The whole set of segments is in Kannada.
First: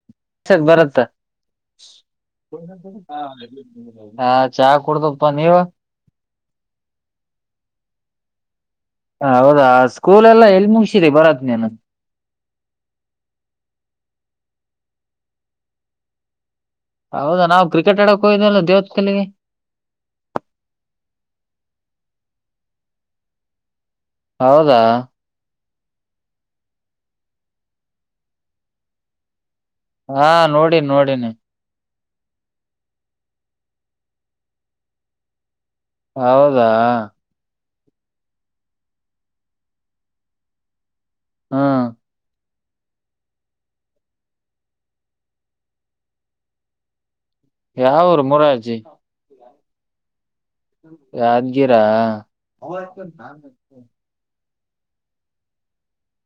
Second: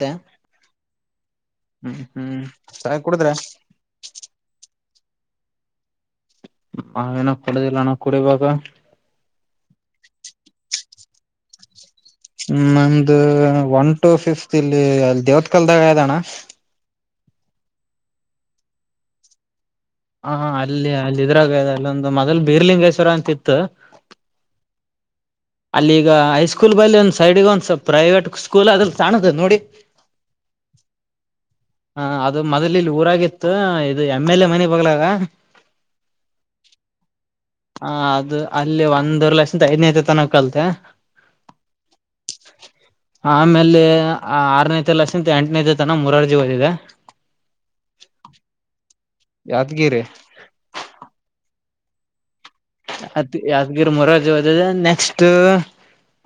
ಮತ್ತೆ ಬರತ್ತ ಹ್ಮ್ ಹ್ಮ್ ಚಾ ಕುಡುದ್ರ ಹಾ ಚಾ ಕುಡ್ದಪ್ಪಾ ನೀವ ನಾವೇನ ಕುಡುದಿಲ್ಲಣ ಕುಡಿುವಾಗ ಹೌದಾ ಸ್ಕೂಲ್ ಎಲ್ಲಾ ಎಲ್ಲಿ ಮುಗಸಿರಿ ಬರತ್ ನೀೇನ ನಮ್ದು ಒನ್ ಟು ಫಿಫ್ತ್ ಇಲ್ಲಿ ಅಲ್ಲಿ ದೇವತ್ ಕಲ್ದಾಗ ಅಣ್ಣ ಹೌದಾವು್ರೆ ಆಡಕ್ ಹೋಯ್ನಲ್ಲ ದವತ್ ಕಲ್ಲಿಗೆ ಹ ಅಲ್ಲಿ ಅಲ್ಲಿ ಇದ್ರಾಗ ಅಲ್ಲೊಂದು ಮೊದಲ್ ಬೀರ್ಲಿಂಗೇಶ್ವರ ಅಂತಿತ್ತು ಹೌದಾ ಅಲ್ಲಿೀಗ ಹೈಸ್ಕೂಲ್ ಬಲ್ಲಿಿ ಒಂದ್ ಸೈಡ್ಿಗೆ ಒಂದ ಪ್ರೈವೇಟ್ ಸ್ಕೂಲ್ ಅದಲ್ಲಿ ತಾಣತ ನೋಡಿ ಹಾ ನೋಡನ್ಿ ನೋಡಿನಿ ಹ ಅದು ಮೊದಲ ಇಲ್ಲಿ ಊರಾಗಿತ್ತು ಇದು ಎಮ್ಮ ಎಲೆ ಮನೆ ಬಗ್ಲಾಗ ಹೌದಾ ಹ ಅದು ಅಲ್ಲಿ ಒಂದರ ಲಕ್ಷ ಐದನೇೈಐತೆ ತನ್ ಕಲ್ತೆ ಹಾ ಆಮೇಲೆ ಆರನೇತೆ ಲಕ್ಷ ಎಂಟನೇತೆತನ ಮೂರರ್ ಜಿ ಓದಿದೆ ಯಾವರು ಮುರಾರ್ಜಿ [unintelligible] ಯಾದ್ಗಿರಿ [unintelligible] ಯಾದ್ಗೀರ [unintelligible] ಅತ್ ಯಾದಗಿರ್ ಮರಾಜಿ ಹದದ ನೆಕ್ಸ್ಟ್ [unintelligible]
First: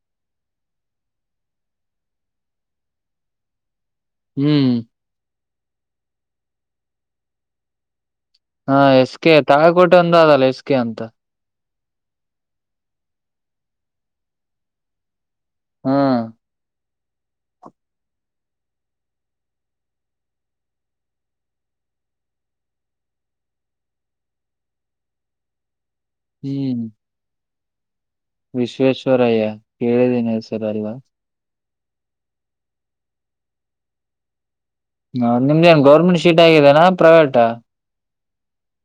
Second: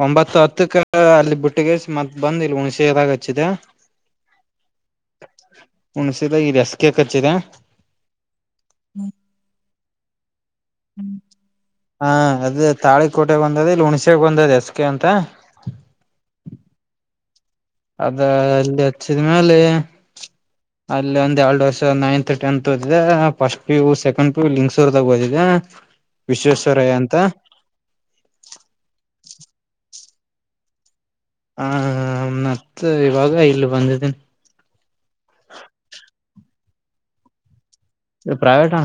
ಒಂಬತ್ತು ಹತ್ತಕ್ಕ ಅಲ್ಲಿ ಬಿುಟ್ಟಿಗೆ ಮತ್ ಬಂದ್ ಇಲ್ ಹುಣಸೆದಾಗ ಹಚ್ಚಿದೆ [unintelligible] ಹ್ಮ್ [unintelligible] ಹುಣಸರ ಈ ರಸ್ಗೆ ಕಚ್ಚಿದೆ [unintelligible] ಹಾ ಎಸ್ ಕೆ ತಾಳಕೋಟೆ ಒಂದ ಅಲ್ಲ ಎಸ್ ಕೆ ಅಂತ [unintelligible] ಹಾ ಅದೇ ತಾಳಿ ಕೋಟೆ ಬಂದದ ಇಲ್ಲಿ ಹುಣ್ಸಾಗ ಬಂದದ ಎಸ್ಗೆ ಅಂತ [unintelligible] ಹಾ [unintelligible] ಅದ ಅಲ್ಲಿ ಹಚ್ಚಿದ್ಮ್ಯಾಲ [unintelligible] ಅಲ್ಲಿ ಒಂದ್ ಎರಡು ವರ್ಷ ನೈನ್ತ್ ಟೆಂತ್ ಓದಿದೆ first PU second P U ಲಿಂಗಸೂರ್ದಾಗ ಓದಿದೆ [unintelligible] ಹ್ಮ್ ವಿಶ್ವೇಶ್ವರಯ್ಯ ಅಂತ [unintelligible] ವಿಶ್ವೇಶ್ವರಯ್ಯ ಕೇಳಿದೀನ ಸರ್ ಅಲ್ವಾ ಹ ಮತ್ ಇವಾಗ ಇಲ್ಲಿ ಬಂದಿದ್ದೀನಿ ಹ ನಿಮ್ದೇಏನ್ ಗೌರ್ಮೆಂಟ್ ಶೀಟ್ ಆಗಿದ್ದೇಾನ ಪ್ರೈವೇಟ ಇ ಪ್ರೈವೇಟ್ಾ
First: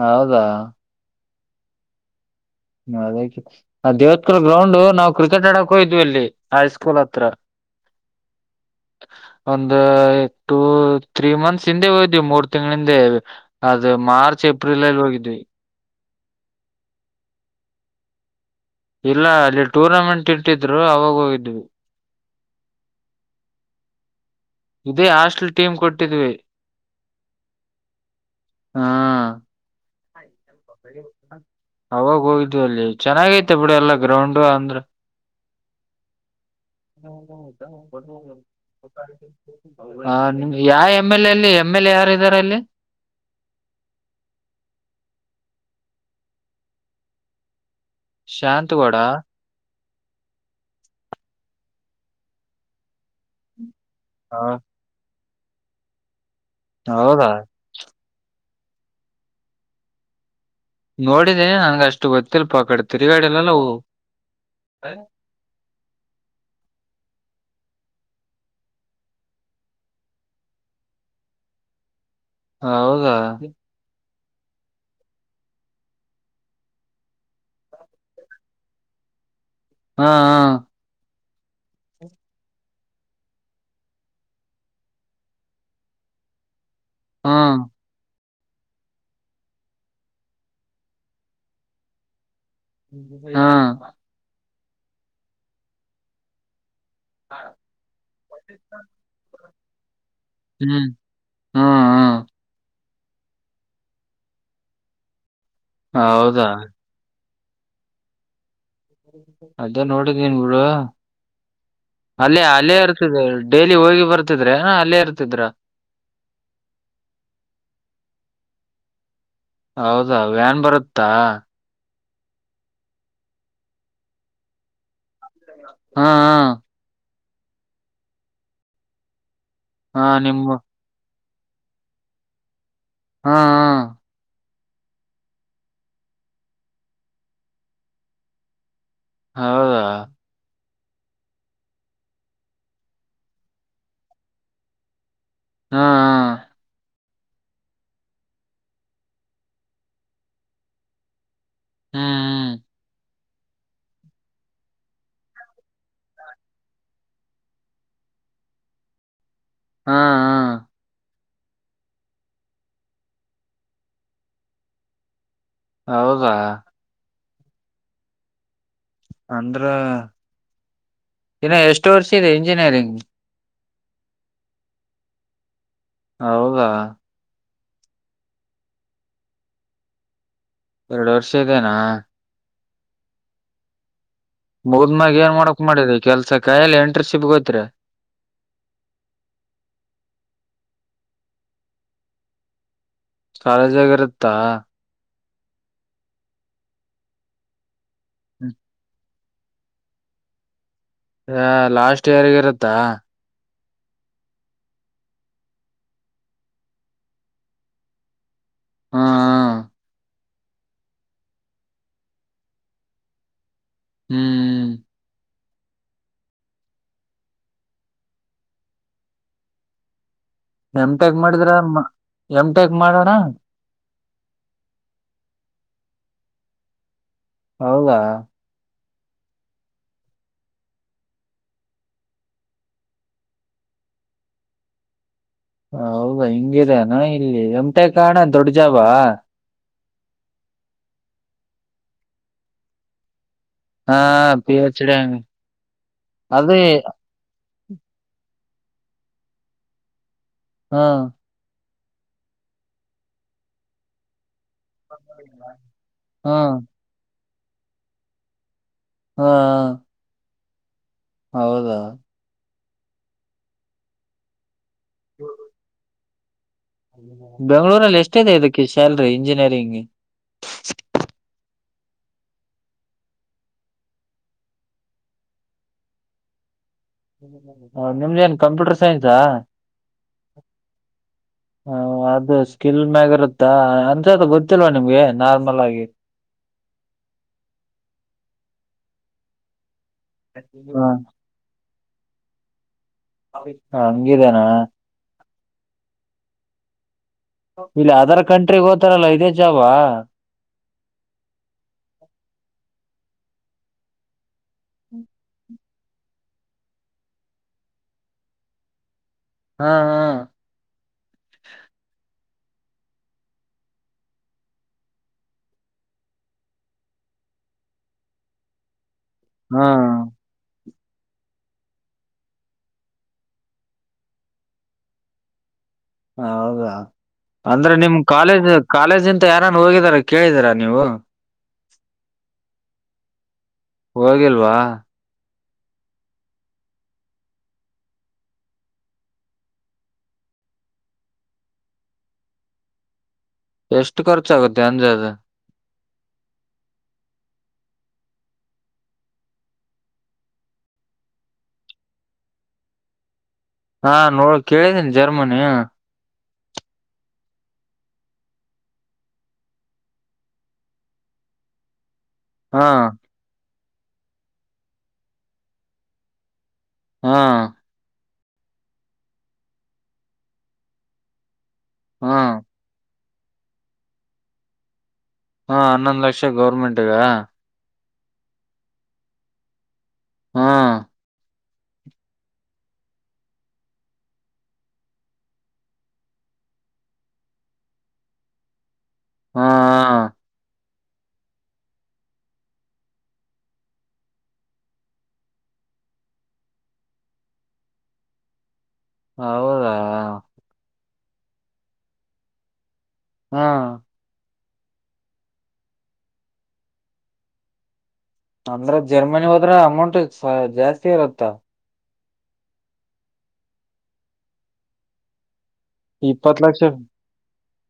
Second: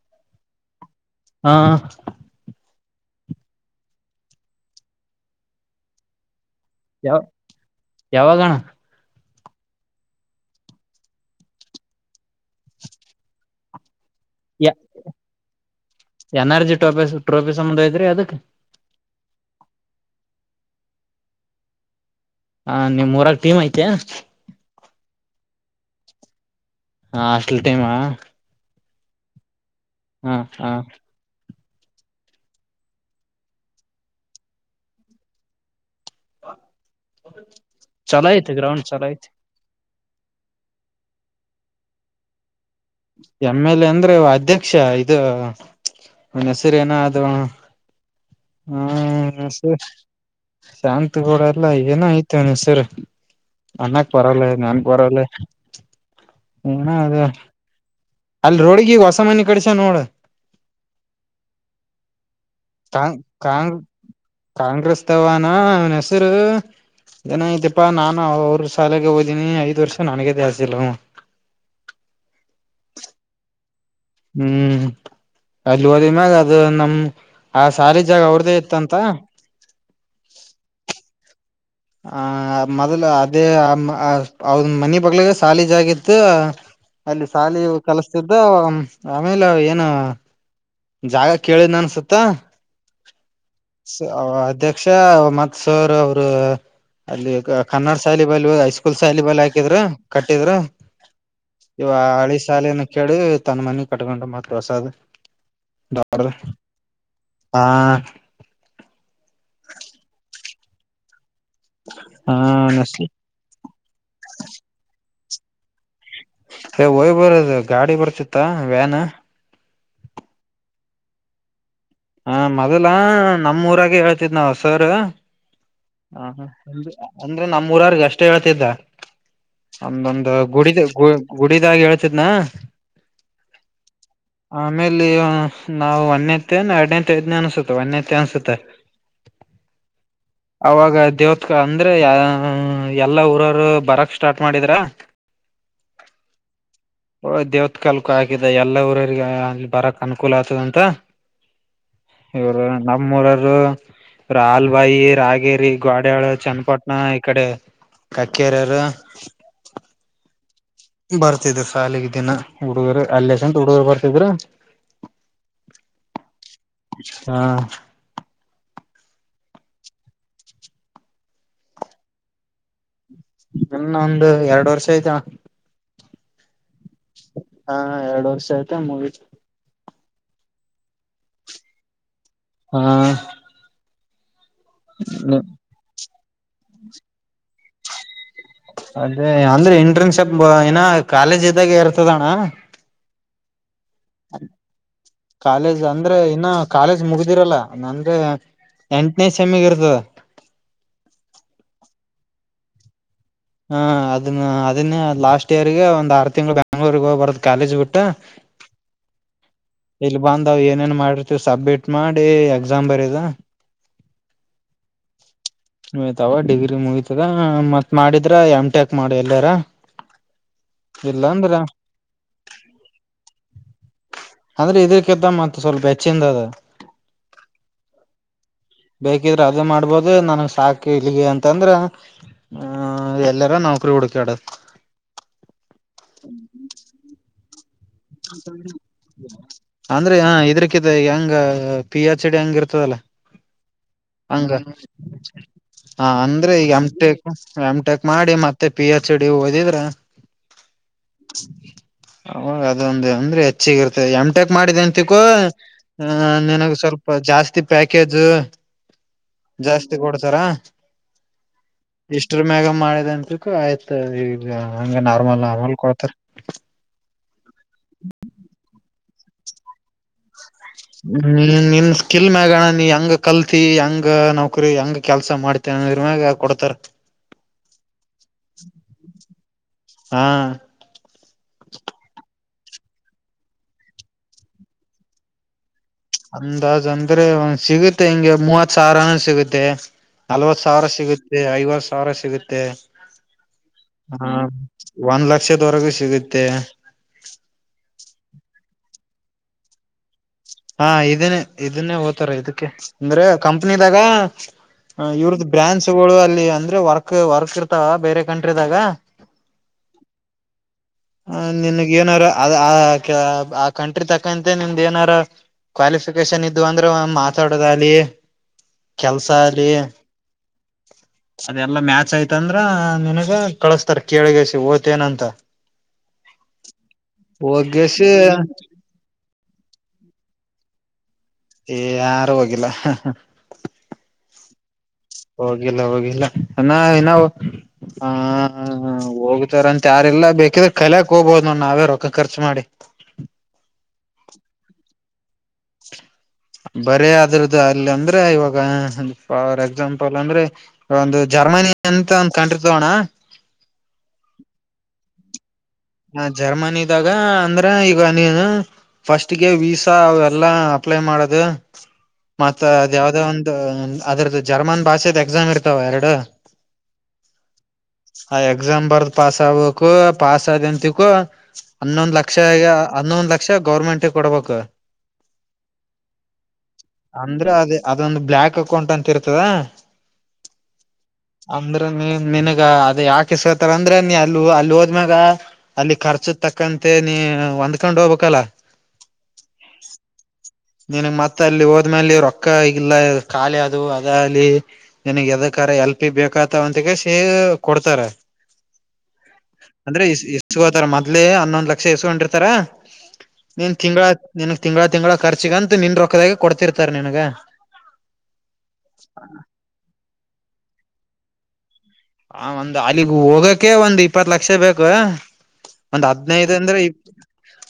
ಹೌದಾ [unintelligible] ಹಾ [unintelligible] ಅದ ದೇವತ್ಕುರ್ ಗ್ರೌಂಡ್ ನಾವು ಕ್ರಿಕೆಟ್ ಆಡಕ್ ಹೋಯ್ವಿ ಇಲ್ಲಿ [unintelligible] ಯಾವ ಫಲತ್ರ [inaudible] ಯಾವಾಗಣ ಒಂದ ಟೂ ತ್ರೀ ಮಂತ್ಸ್ ಹಿಂದೆ ಹಯ್ದ್ವಿ ಮೂರ್ ತಿಂಗಳಿಂದೆ [unintelligible] ಅದು ಮಾರ್ಚ್ ಏಪ್ರಿಲ್ ಅಲ್ಲಿ ಹೋಗಿದ್ವಿ [unintelligible] ಎನರ್ಜಿ ಟ್ರೋಫಿ ಟೋಫಿ ಸಂಬಯ್ರರಿ ಅದಕ್ [unintelligible] ಇಲ್ಲ ಅಲ್ಲಿ ಟೂರ್ನಮೆಂಟ್ ಇಟ್ಟಿದ್ರು ಅವಾಗ ಹೋಗಿದ್ವಿ [unintelligible] ಹ ನಿಮ್ ಮೂರಾಗ ಟೀಮ್ ಐತೆ [unintelligible] ಇದೇ ಹಾಸ್ಟಲ್ ಟೀಮ್ ಕೊಟ್ಟಿದ್ವಿ [unintelligible] ಹ ಹಾಸ್ಟೆಲ್ ಟೈಮ [unintelligible] ಹಾ [unintelligible] ಹಾ ಹಾ [unintelligible] ಅವಾಗ ಹೋಗಿದ್ ಅಲ್ಲಿ ಚೆನ್ನಾಗೈತೆ ಬಿಡಿ ಎಲ್ಲಾ ಗ್ರೌಂಡ್ ಅಂದ್ರ [unintelligible] ಹ್ಮ್ ಹ್ಮ ಬ ಚಲೋ ಹೊ ಐತಿ ಗ್ರೌಂಡ್ ಚಲೋ ಐತಿ [inaudible] ಹ ನಿಮ ಯಾವ ಎಮ್ ಎಲ್ ಎಲ್ಲಿ ಎಮ್ ಎಲ್ ಎ ಯಾರ ಇದಾರೆ ಅಲ್ಲಿ [unintelligible] ಎಮ್ ಎಲ್ ಎ ಅಂದ್ರೆ ಅಧ್ಯಕ್ಷ ಇದು [unintelligible] ನ್ನೆಸರಿನ ಅದುಣ ಶಾಂತಗೌಡ ಹ್ಮ ಸರಿ [unintelligible] ಶಾಂತ ಗೂಡ ಎಲ್ಲ ಏನೋ ಆಯ್ತನಸರ್ ಅನ್ನಕ್ ಬರಲ್ಲ ನನ್ [unintelligible] ಪರಲ್ಲ ಏನ ಅದ [inaudible] ಹೌದಾ ಅಲ್ಲಿ ರೋಡ್ಗೀಗ ಹೊಸ ಮನೆಿ ಕಡಸ ನೋಡ [unintelligible] ನೋಡಿದ್ದೀನಿ ನನ್ಗ ಅಷ್ಟು ಗೊತ್ತಿಲ್ ಪ ಆ ಕಡೆ ಕಾಂಗ್ ತಿರುಗಾಡಲ್ಲವು ಕಾಂಗ್ [unintelligible] ಕಾಂಗ್ರೆಸ್ ತವಾ ನ [unintelligible] ಸ ಜನ ಐತಿಪ್ಪಾ ನಾನು ಅವ್ರ ಶಾಲೆಗೆ ಹೋದೀನಿ ಐದ್ ವರ್ಷ ನನಗ ದಾಸ್ತಿಲ್ಲ [unintelligible] ಹ ಹೌದಾ [unintelligible] ಹ್ಮ್ ಅಲ್ಲಿ ಓದ ಮ್ಯಾಗ ಅದು ನಮ ಆ ಸಾಲ ಜಾಗ ಅವ್ರ್ದೇ ಇತ್ತಂತ [unintelligible] ಹಾ ಹಾ [unintelligible] ಆ ಮೊದ್ಲು ಅದೇ ಅವದ ಮನಿ ಬಗ್ಳಾಗ ಸಾಲಿಜಾಗಿತ್ತು [unintelligible] ಅಲ್ಲಿ ಹಾ ಸಾಲಿ ಕಲಸ್ತಿದ್ದ ಆಮೇಲೆ ಏನು [unintelligible] ಜಾಗ ಕೇಳಿದ್ ಅನ್ಸುತ್ತ [unintelligible] ಹಾ [unintelligible] ಅಧ್ಯಕ್ಷ ಮತ್ ಸರ್ ಅವರು [unintelligible] ಅಲ್ಲಿ ಹಾ ಕನ್ನಡ ಶೈಲಿ ಬಲ್ ಇ ಹೈಸ್ಕೂಲ್ ಶೈಾಲಿ ಬಲ್ ಹಾಕಿದ್ರ [unintelligible] ಕಟ್ಟಿದ್ರ ಹ್ಮ್ ಹ್ಮ್ ಇವ ಹ್ಮ್ ಹಳಿ ಸಾಲಿನ. ಕಡೆವಿ ತನ್ನ ಮನಿ ಕಟ್ಕೊಂಡು ಮತ್ ಹೊಸಾದು ದೊಡದು. ಹೌದಾ ಹಾ. ಅದ್ದೇ ನೋಡಿದೀನ್ ಬಿಡು ಹಾ ಅಲ್ಲೇ ಅಲ್ಲೇ ಇರ್ತದೆ. ಡೈಲಿ ಹೋಗಿ ಬರ್ತಿದ್ರ ಅಲ್ಲೇ ಇರ್ತಿದ್ರ. ಏ ಹೋಗಿ ಬರೋದು ಗಾಡಿ ಬರ್ತಿತ್ತಾ ವ್ಯಾನ್. ಹೌದಾ ವ್ಯಾನ್ ಬರುತ್ತಾ. ಹ ಮೊದಲ ನಮ್ಊರಾಗ ಹೇಳ್ತಿದ್ ನಾವ್ ಸರ್. ಹ ಹ ಅಂದ್ರೆ ನಮ್ಮ್ ಊರರ್ಗ ಅಷ್ಟೇ ಹೇಳ್ತಿದ್ದ. ಹಾ ಹಾ ಒಂದೊಂದು ನಿಮ್ಮ ಗುಡಿ ಗುಡಿದ ಗುಡಿದಾಗಿ ಹೇಳ್ತಿದ್ನಾ. ಹಾ ಹ. ಆಮೇಲೆ ನಾವು ಒಂದತ್ತ ಎರಡನೇ ಐದನೇ ಅನ್ಸುತ್ತೆ ಒಂದತ್ತ ಅನ್ಸುತ್ತೆ. ಹೌದ [unintelligible] ಅವಾಗ ದೇವತ್ಕ ಅಂದ್ರೆ ಎಲ್ಲಾ ಊರವರು ಬರಕ್ ಸ್ಟಾರ್ಟ್ ಮಾಡಿದ್ರ [unintelligible] [inaudible] ಹಾ [unintelligible] [inaudible] ಓ ದೇವತ್ ಕಾಲಕ್ಕ ಹಾಕಿದ ಎಲ್ಲಾ ಊರಿಗೆ ಅಲ್ಲಿ ಬರಕ್ ಅನುಕೂಲ ಆಗ್ತದಂತ. ಹ್ಮ್ ಹ್ಮ್ ಇವರು ನಮ್ಮೂರರು ಇವ್ರ್ ಹಾಲ್ಬಾಯಿ ರಾಗಿ. ಕಗೇರಿ ಗೋಡಳ ಚನ್ನಪಟ್ಟಣ ಇಕಡೆ ಕಕ್ಕೇರರು. ಹಾ. ಹಾ ಬರ್ತಿದರು ಸಾಲಿಗೆ ದಿನ ಹುಡುಗರು ಅಲ್ಲಸಂತ ಹುಡುಗರು ಬರ್ತಿದ್ರು. ಹೌದಾ. ಹಾ. ಅಂದ್ರ ಇನ್ನ ಎಷ್ಟು ವರ್ಷ ಇದೆ ಇಂಜಿನಿಯರಿಂಗ್. ಇನ್ನೊಂದು ಒಂದುಎರಡು ವರ್ಷ ಆಯ್ತಣ. ಹೌದಾ. ಹಾ ಎರಡು ವರ್ಷ ಆಯ್ತೆ ಮುಗೀತು. ಎರಡು ವರ್ಷ ಇದೇನಾ. ಹಾ. ಮುಗದ್ ಮಾಗ ಏನ್ ಮಾಡೋಕ್ ಮಾಡಿದೆ ಕೆಲ್ಸ ಕಯಿ ಎಂಟರ್ಶಿಪ್ ಗೋತ್ರರಿ. ಅದೇ ಅಂದ್ರೆ ಎಂಟ್ರೆನ್ಸ್ಪ್ ಏನ ಕಾಲೇಜ್ ಇದ್ದಾಗ ಇರ್ತದಣ್ಣ. ಕಾಲೇಜ್ ಆಗ ಇರುತ್ತಾ. ಕಾಲೇಜ್ ಅಂದ್ರೆ ಇನ್ನು ಕಾಲೇಜ್ ಮುಗ್ದಿರಲ್ಲ ಅಂದ್ರೆ ಎಂಟನೇ ಸಮ್ಗೆ ಇರ್ತದ. ಹ ಲಾಸ್ಟ್ ಇಯರ್ಗ ಇರುತ್ತಾ. ಹ ಅದನ್ನ ಅದನ್ನೇ ಲಾಸ್ಟ್ ಇಯರ್ಗೆ ಒಂದ್ ಆರು ತಿಂಗಳ ಬ್ಯಾಂಗ್ಳೂರ್ಗ್ ಹೋಗ್ ಬರದ್ ಕಾಲೇಜ್ ಬಿಟ್ಟು. ಹಾ. ಇಲ್ ಬಂದಾವ್ ಏನೇನ್ ಮಾಡಿರ್ತಿವಿ ಸಬ್ಮಿಟ್ ಮಾಡಿ ಎಕ್ಸಾಮ್ ಬರದು. ಹ್ಮ್. [inaudible] ಹಯ್ತಾವ ಡಿಗ್ರಿ ಮುಗಿತದ ಮತ್ ಮಾಡಿದ್ರ ಎಮ್ ಟೆಕ್ ಮಾಡಿ ಎಲ್ಲಾರ. [inaudible] ಎಮ್ ಟೇಕ್ ಮಾಡಿದ್ರ ಇಲ್ಲಾಂದ್ರ ಎಮ್ ಟೇಕ್ ಮಾಡೋಣ. ಅಂದ್ರೆ ಇದ್ಗಕಿಂತ ಮತ್ ಸ್ವಲ್ಪ ಹೆಚ್ಚಿಂದದು. ಹೌದಾ. ಬೇಕಿದ್ರೆ ಅದ ಮಾಡ್ಬೋದು ನನ್ಗ್ ಸಾಕು ಇಲ್ಲಿಗೆ ಅಂತಂದ್ರ. ಹ್ಮ ಎಲ್ಲರ ನೌಕರಿ ಹುಡುಕ್ಯಾಡದು. ಹೌದಾ ಹಿಂಗಿದೆನ ಇಲ್ಲಿ ಎಂಟೆಕ್ ಕಾಣ ದೊಡ್ ಜಬಾ. ಅಂದ್ರೆ ಹ ಇದ್ರಕ ಹೆಂಗ ಪಿ ಎಚ್ ಡಿ ಹೆಂಗ ಇರ್ತದಲ್ಲಾ. ಹಾ ಹಂಗ ಪಿ ಎಚ್ ಡಿ ಹಂಗ ಹ ಅಂದ್ರೆ ಅದೇ ಮಟೆಕಾ ಎಮ್ ಟೆಕ್ ಮಾಡಿ ಮತ್ತೆ ಪಿ ಎಚ್ ಡಿ ಓದಿದ್ರ ಹಾ ಅವಾಗ ಅದೊಂದು ಅಂದ್ರೆ ಹೆಚ್ಚ ಹೆಚ್ಚಿಗಿರ್ತ್ತೆ ಎಮ್ ಟೆಕ್ ಮಾಡಿದೆ ಅಂತಿಕೋ ಹಾ ನನಗ ಸ್ವಲ್ಪ ಜಾಸ್ತಿ ಪ್ಯಾಕೇಜು ಹಾ ಕೊಡ್ತಾರಾ ಹೌದಾ ಇಷ್ಟ್ರ ಮ್ಯಾಗ ಮಾಡಿದ ಅನ್ಸು ಆಯ್ತ ಈಗ ಹಂಗ ನಾರ್ಮಲ್ ಆಮಲ್ ಕೊಡ್ತಾರ ಬೆಂಗಳಳೂರಲ್ಲಿ ಎಷ್ಟ ಇದೆ ಇದಕ್ಕೆ ಸ್ಯಲ್ರಿ ಇಂಜಿನಿಯರಿಂಗ್ ಹ್ಮ್ ನಿನ್ ಸ್ಕಿಲ್ ಮ್ಯಾಗಣ ನೀ ಹೆಂಗ ಕಲ್ತಿ ಹೆಂಗ ನೌಕರಿ ಹೆಂಗ ಕೆಲ್ಸ ಮಾಡ್ತಿ ನಿರ್ಮಾಗ ಕೊಡ್ತಾರ ನಿಮ್ದೇನ್ ಕಂಪ್ಯೂಟರ್ ಸೈನ್ಸಾ ಹಾ ಹ ಅದು ಸ್ಕಿಲ್ ಮ್ಯಾಗ ಇರುತ್ತಾ ಅನ್ಸತ ಗೊತ್ತಿಲ್ವಾ ನಿಮ್ಗೆ ನಾರ್ಮಲ್ ಆಗಿ. ಅಂದಾಜ್ ಅಂದ್ರೆ ಒಂದ್ ಸಿಗುತ್ತೆ ಹಿಂಗೆ ಮೂವತ್ ಸಾವಿರನು ಸಿಗುತ್ತೆ. ನಲ್ವತ್ ಸಾವಿರ ಹ ಸಿಗುತ್ತೆ ಐವತ್ತು ಸಾವಿರ ಸಿಗುತ್ತೆ. ಹ ಹಂಗಿದೇನಾ ಒಂದ್ ಲಕ್ಷದವರೆಗೂ ಸಿಗುತ್ತೆ ಇಲ್ಲಿ ಅದರ್ ಕಂಟ್ರಿ ಓತಾರಲ್ಲ ಇದೇ ಜಾಬಾ ಹಾ ಇದನ್ನೇ ಇದನ್ನೇ ಓತಾರ ಇದಕ್ಕೆ ಅಂದ್ರೆ ಕಂಪ್ನಿದಾಗ ಇವ್ರದ್ದ ಬ್ರ್ಯಾನ್ಚ್ ಗಳು ಅಲ್ಲಿ ಅಂದ್ರೆ ವರ್ಕ್ ವರ್ಕ್ ಇರ್ತಾವ ಬೇರೆ ಕಂಟ್ರಿದಾಗ ಹಾ ಹಾ ಹ ನಿನ್ಗ್ ಏನಾರ ಅ ಆ ಆ ಕಂಟ್ರಿ ತಕ್ಕಂತೆ ನಿಮ್ದ ಏನಾರ ಕ್ವಾಲಿಫಿಕೇಶನ್ ಇದು ಅಂದ್ರೆ ಮಾತಾಡದಲಿ ಕೆಲ್ಸ ಅಲಿ [inaudible] ಹಾ ಅದೆಲ್ಲಾ ಮ್ಯಾಚ್ ಆಯ್ತ ಅಂದ್ರ ನನ್ಗ ಕಳಸ್ತಾರ ಕೇಳಗಸಿ ಓತೇನಂತ ಹೌದಾ ಅಂದ್ರೆ ನಿಮ್ ಹೋಗೇಶಿ ಕಾಲೇಜ್ ಕಾಲೇಜ್ ಇಂತ ಯಾರನ್ ಹೋಗಿದಾರ ಕೇಳಿದೀರಾ ನೀವು ಏ ಯಾರು ಹೋಗಿಲ್ಲ ಹೋಗಿಲ್ವಾ ಹೋಗಿಲ್ಲ ಹೋಗಿಲ್ಲ ನಾ ನಾವು ಹ ಹೋಗತಾರಂತ ಯಾರಲ್ಲ ಬೇಕಿದ್ರೆ ಕಲಯಕ್ ಹೋಗಬೋದ್ ನೋಡ್ ನಾವೇ ರೊಕ್ಕ ಖರ್ಚು ಮಾಡಿ. ಎಷ್ಟಟ್ ರ್ಚಾಗುತ್ತೆ ಅಂದ ಜದ ಬರೇ ಅ ಆದ್ರದ್ದ ಅಲ್ಲಿ ಅಂದ್ರೆ ಇವಾಗ ಫಾರ್ ಎಕ್ಸಾಂಪಲ್ ಅಂದ್ರೆ ಒಂದು ಜರ್ಮನಿ ಅಂತ ಒಂದ ಕಂಟ್ರಿ ತಗೋಣ ಹಾ ನೋಡ್ ಕೇಳಿದೀನಿ ಜರ್ಮನಿ ಹ ಜರ್ಮನಿದಾಗ ಅಂದ್ರ ಈಗ ನೀನು ಫಸ್ಟ್ಗೆ ವೀಸಾ ಅವ ಎಲ್ಲಾ ಅಪ್ಲೈ ಮಾಡದು ಮತ್ತತ್ ಹಾ ಅದ್ ಯಾವ್ದೋ ಒಂದು ಅದ್ರದ್ದು ಜರ್ಮನ್ ಭಾಷೆದ ಎಕ್ಸಾಮ್ ಇರ್ತಾವ ಎರಡು ಹಾ ಆ ಎಕ್ಸಾಮ್ ಬರ್ದ್ ಪಾಸ್ ಆಗ್ಬೇಕಕ್ಕು ಪಾಸ್ ಆದಂತಿಕು ಹಾ ಹನ್ನೊಂದ್ ಲಕ್ಷ ಈಗ ಹನ್ನೊಂದ ಲಕ್ಷ ಗೌರ್ಮೆಂಟ್ ಕೊಡ್ಬೇಕು ಹಾ ಹನ್ನೊಂದ್ ಲಕ್ಷ ಗೌರ್ಮೆಂಟ್ಗ ಅದೇ ಅದೊಂದು ಬ್ಲಾಕ್ ಅಕೌಂಟ್ ಅಂತ ಇರ್ತದ ಹಾ ಅಂದ್ರ ನೀ ನನ್ಗ ಅದ ಯಾಕೆಸ್ಕತಾರ ಅಂದ್ರ ನೀ ಅ ಅಲ್ಲಿ ಹೋದ್ಮ್ಯಾಗ ಅಲ್ಲಿ ಖರ್ಚು ತಕ್ಕಂತೆ ನೀ ಹೊಂದ್ಕೊಂಡ್ ಹೋಗ್ಬೇಕಲ್ಲ ಹಾ ಹ ನನ್ಗ್ ಮತ್ತ ಅಲ್ಲಿ ಹೋದ್ಮೇಲೆ ರೊಕ್ಕ ಇಗಲ್ಲ ಖಾಲಿ ಅದು ಅದ ಅಲ್ಲಿ ನಿನಗ್ ಎದಕ್ಕ ಎಲ್ ಪಿ ಬೇಕಾತ ಅಂತಗೆ ಸಿ ಕೊಡ್ತಾರೆ ಹೌದಾ ಅಂದ್ರೆ ಎಸ್ಕೋತಾರ ಮೊದ್ಲೆೇ ಹನ್ನೊಂದ್ ಲಕ್ಷ ಎಸ್ಕೊಂಡಿರ್ತಾರ ಹಾ ನೀನ್ ತಿಂಗಳ ನಿನ್ಗ್ ತಿಂಗಗಳ ತಿಂಗ್ಗಳ ಖರ್ಚಗಂತ ನಿನ್ ರೊಕ್ಕದಾಗ ಕೊಡ್ತಿರ್ತಾರ್ ನನ್ಗ ಅಂದ್ರ ಜರ್ಮನಿ ಹೋದ್ರ ಅಮೌಂಟ್ ಜಾಸ್ತಿ ಇರುತ್ತಾ ಹ ಒಂದ್ ಅಲ್ಲಿಗ್ ಹೋಗಕೆ ಒಂದ್ ಇಪ್ಪತ್ ಲಕ್ಷ ಬೇಕು ಒಂದ್ ಇಪ್ಪತ್ ಹದ್ನೈದ ಲಕ್ಷ ಅಂದ್ರೆ ಇ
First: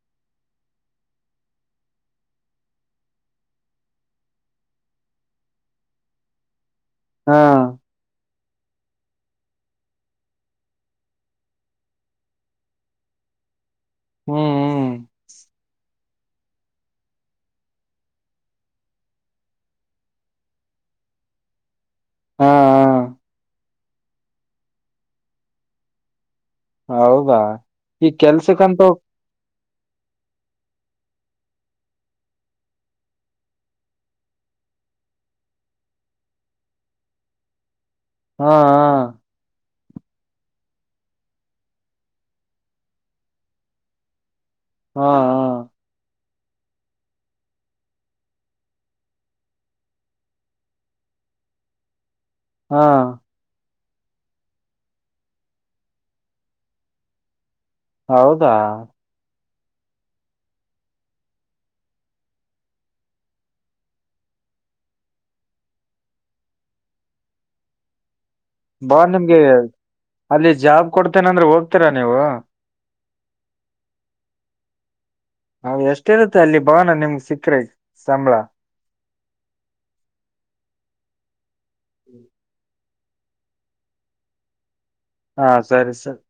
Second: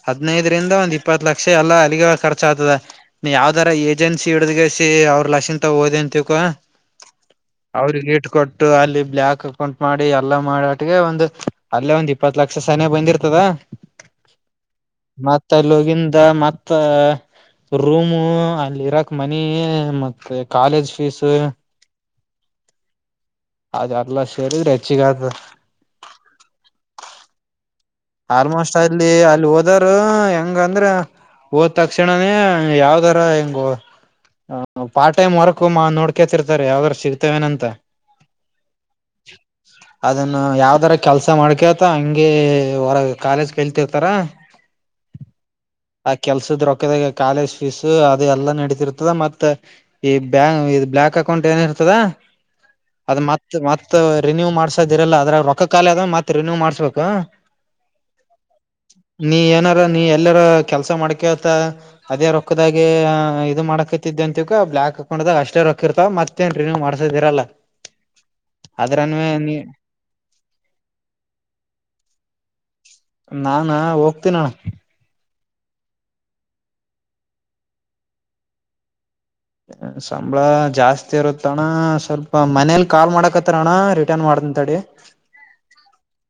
ಹದ್ನೈದರಿಂದ ಒಂದ್ ಇಪ್ಪತ್ತು ಲಕ್ಷ ಎಲ್ಲಾ ಅಲ್ಲಿಗೆ ಖರ್ಚ ಆ್ತದೆ ನೀ ಯಾವ್ದರ ಏಜೆನ್ಸಿ ಹಿಡ್ದಗಸಿ ಅವ್ರ ಲಕ್ಷನ್ ಓದಿನ್ಂತಿಕ ಹಾ ಅವ್ರಿಗೆ ಇಟ್ು ಕೊೊಟ್ಟು ಅಲ್ಲಿ ಬ್ಯಾಾಕ್ ಅಕೌಂಟ್ ಮಾಡಿ ಎಲ್ಲಾ ಮಾಡ ಆಟ್ಗೆ ಒಂದು್ ಅಲ್ಲೇ ಒಂದ್ ಇಪ್ಪತ್ತು ಲಕ್ಷ ಸನ ಬಂದಿರ್ತದ ಹ್ಮ್ ಹ್ಮ್ ಮತ್ತೆಲ್ಲೋಗಿಂದ ಮತ್ತ ಮತ್ತ ರೂಮು ಅಲ್ಲಿ ಇರಕ್ ಮನಿ ಮತ್ತೆ ಕಾಲೇಜ್ ಫೀಸ್ ಹಾ ಅದ ಎಲ್ಲ ಸೇರಿದ್ರೆ ಹೆಚ್ಚಿಗ ಹೌದಾ ಈ ಆಲ್ಮೋಸ್ಟ್ ಕೆಲ್ಸಕ್ಕಂತ ಅಲ್ಲಿ ಅಲ್ಲಿ ಹ ಅದಾರ ಹೆಂಗ ಅಂದ್ರ ಓದ ತಕ್ಷಣನೇ ಯಾವ್ದರ ಹೆಂಗ ಹ ಪಾರ್ಟ್ ಟೈಮ್ ವರ್ಕ್ ಮಾ ನೋಡ್ಕತಿರ್ತಾರೆ ಯಾವ್ದ್ರರು ಸಿಗ್ತೇವೇನಂತ ಹಾ ಹ ಅದನ್ನ ಯಾವ್ದರ ಕೆಲ್ಸ ಮಾಡ್ಕೊತ ಹಂಗಗೆ ಹೊರಗೆ ಕಾಲೇಜ್ ಕೇಲ್ತಿರ್ತಾರಾ ಹಾ ಹ ಆ ಕೆಲ್ಸದ್ರೊಕ್ಕದಾಗ ಕಾಲೇಜ್ ಫೀಸ ಅದೆಲ್ಲಾ ನಡೀತಿರ್ತದ ಮತ್ತೆ ಈ ಬ್ಯಾಂ ಇ್ ಬ್ಯಾಂಕ್ ಅಕೌಂಟ್ ಏನ ಇರ್ತದ ಹಾ ಅದ್ ಮತ್ ಮತ್ ರಿನ್ಯೂ್ ಮಾಡ್ಸೋದಿರಲ್ಲ ಅದ್ರ ರೊಕ್ಕ ಕಾಲಿ ಅದ ಮತ್ ರಿನ್ಯೂ ಮಾಡ್ಸ್ಬೇಕು ಹೌದಾ ನೀ ಏನಾರ ನೀ ಎಲ್ಲಾರ ಕೆಲ್ಸ ಮಾಡ್ಕ ಆತ ಅದೇ ರೊಕ್ಕದಾಗ ಇದು ಮಾಡಾಕತಿದ್ದ ಅಂತಿಕ ಬ್ಲ್ಯಾಕ್ ಹಾಕೊಂಡಾಗ ಅಷ್ಟೇ ರೊಕ್ಕ ಇರ್ತಾವ ಮತ್ ಇತ್ತೇನ್ರಿ ನೀ ಮಾಡ್ಸದಿರಲ್ಲ ಬಾ ನಿಮ್ಗೆ ಅಲ್ಲಿ ಜಾಬ್ ಕೊಡ್ತೇನೆ ಅಂದ್ರೆ ಹೋಗ್ತೀರಾ ನೀವು ನಾಾನ ಹೋಗ್ತೀನ ಹ ಎಷ್ಟಿರುತ್ತೆ ಅಲ್ಲಿ ಭವಾನ ನಿಮ್ಗೆ ಸಿಕ್ರೆಟ್ ಸಂಬಳ ಸಂಬಳ ಜಾಸ್ತಿ ಇರುತ್ತಣ ಸ್ವಲ್ಪ ಮನೇಲಿ ಕಾಲ್ ಮಾಡಾಕತಾರ ಅಣ್ಣ ರಿಟರ್ನ್ ಮಾಡ್ತಿನಿ ತಡಿ. ಹಾ ಸರಿ ಸರಿ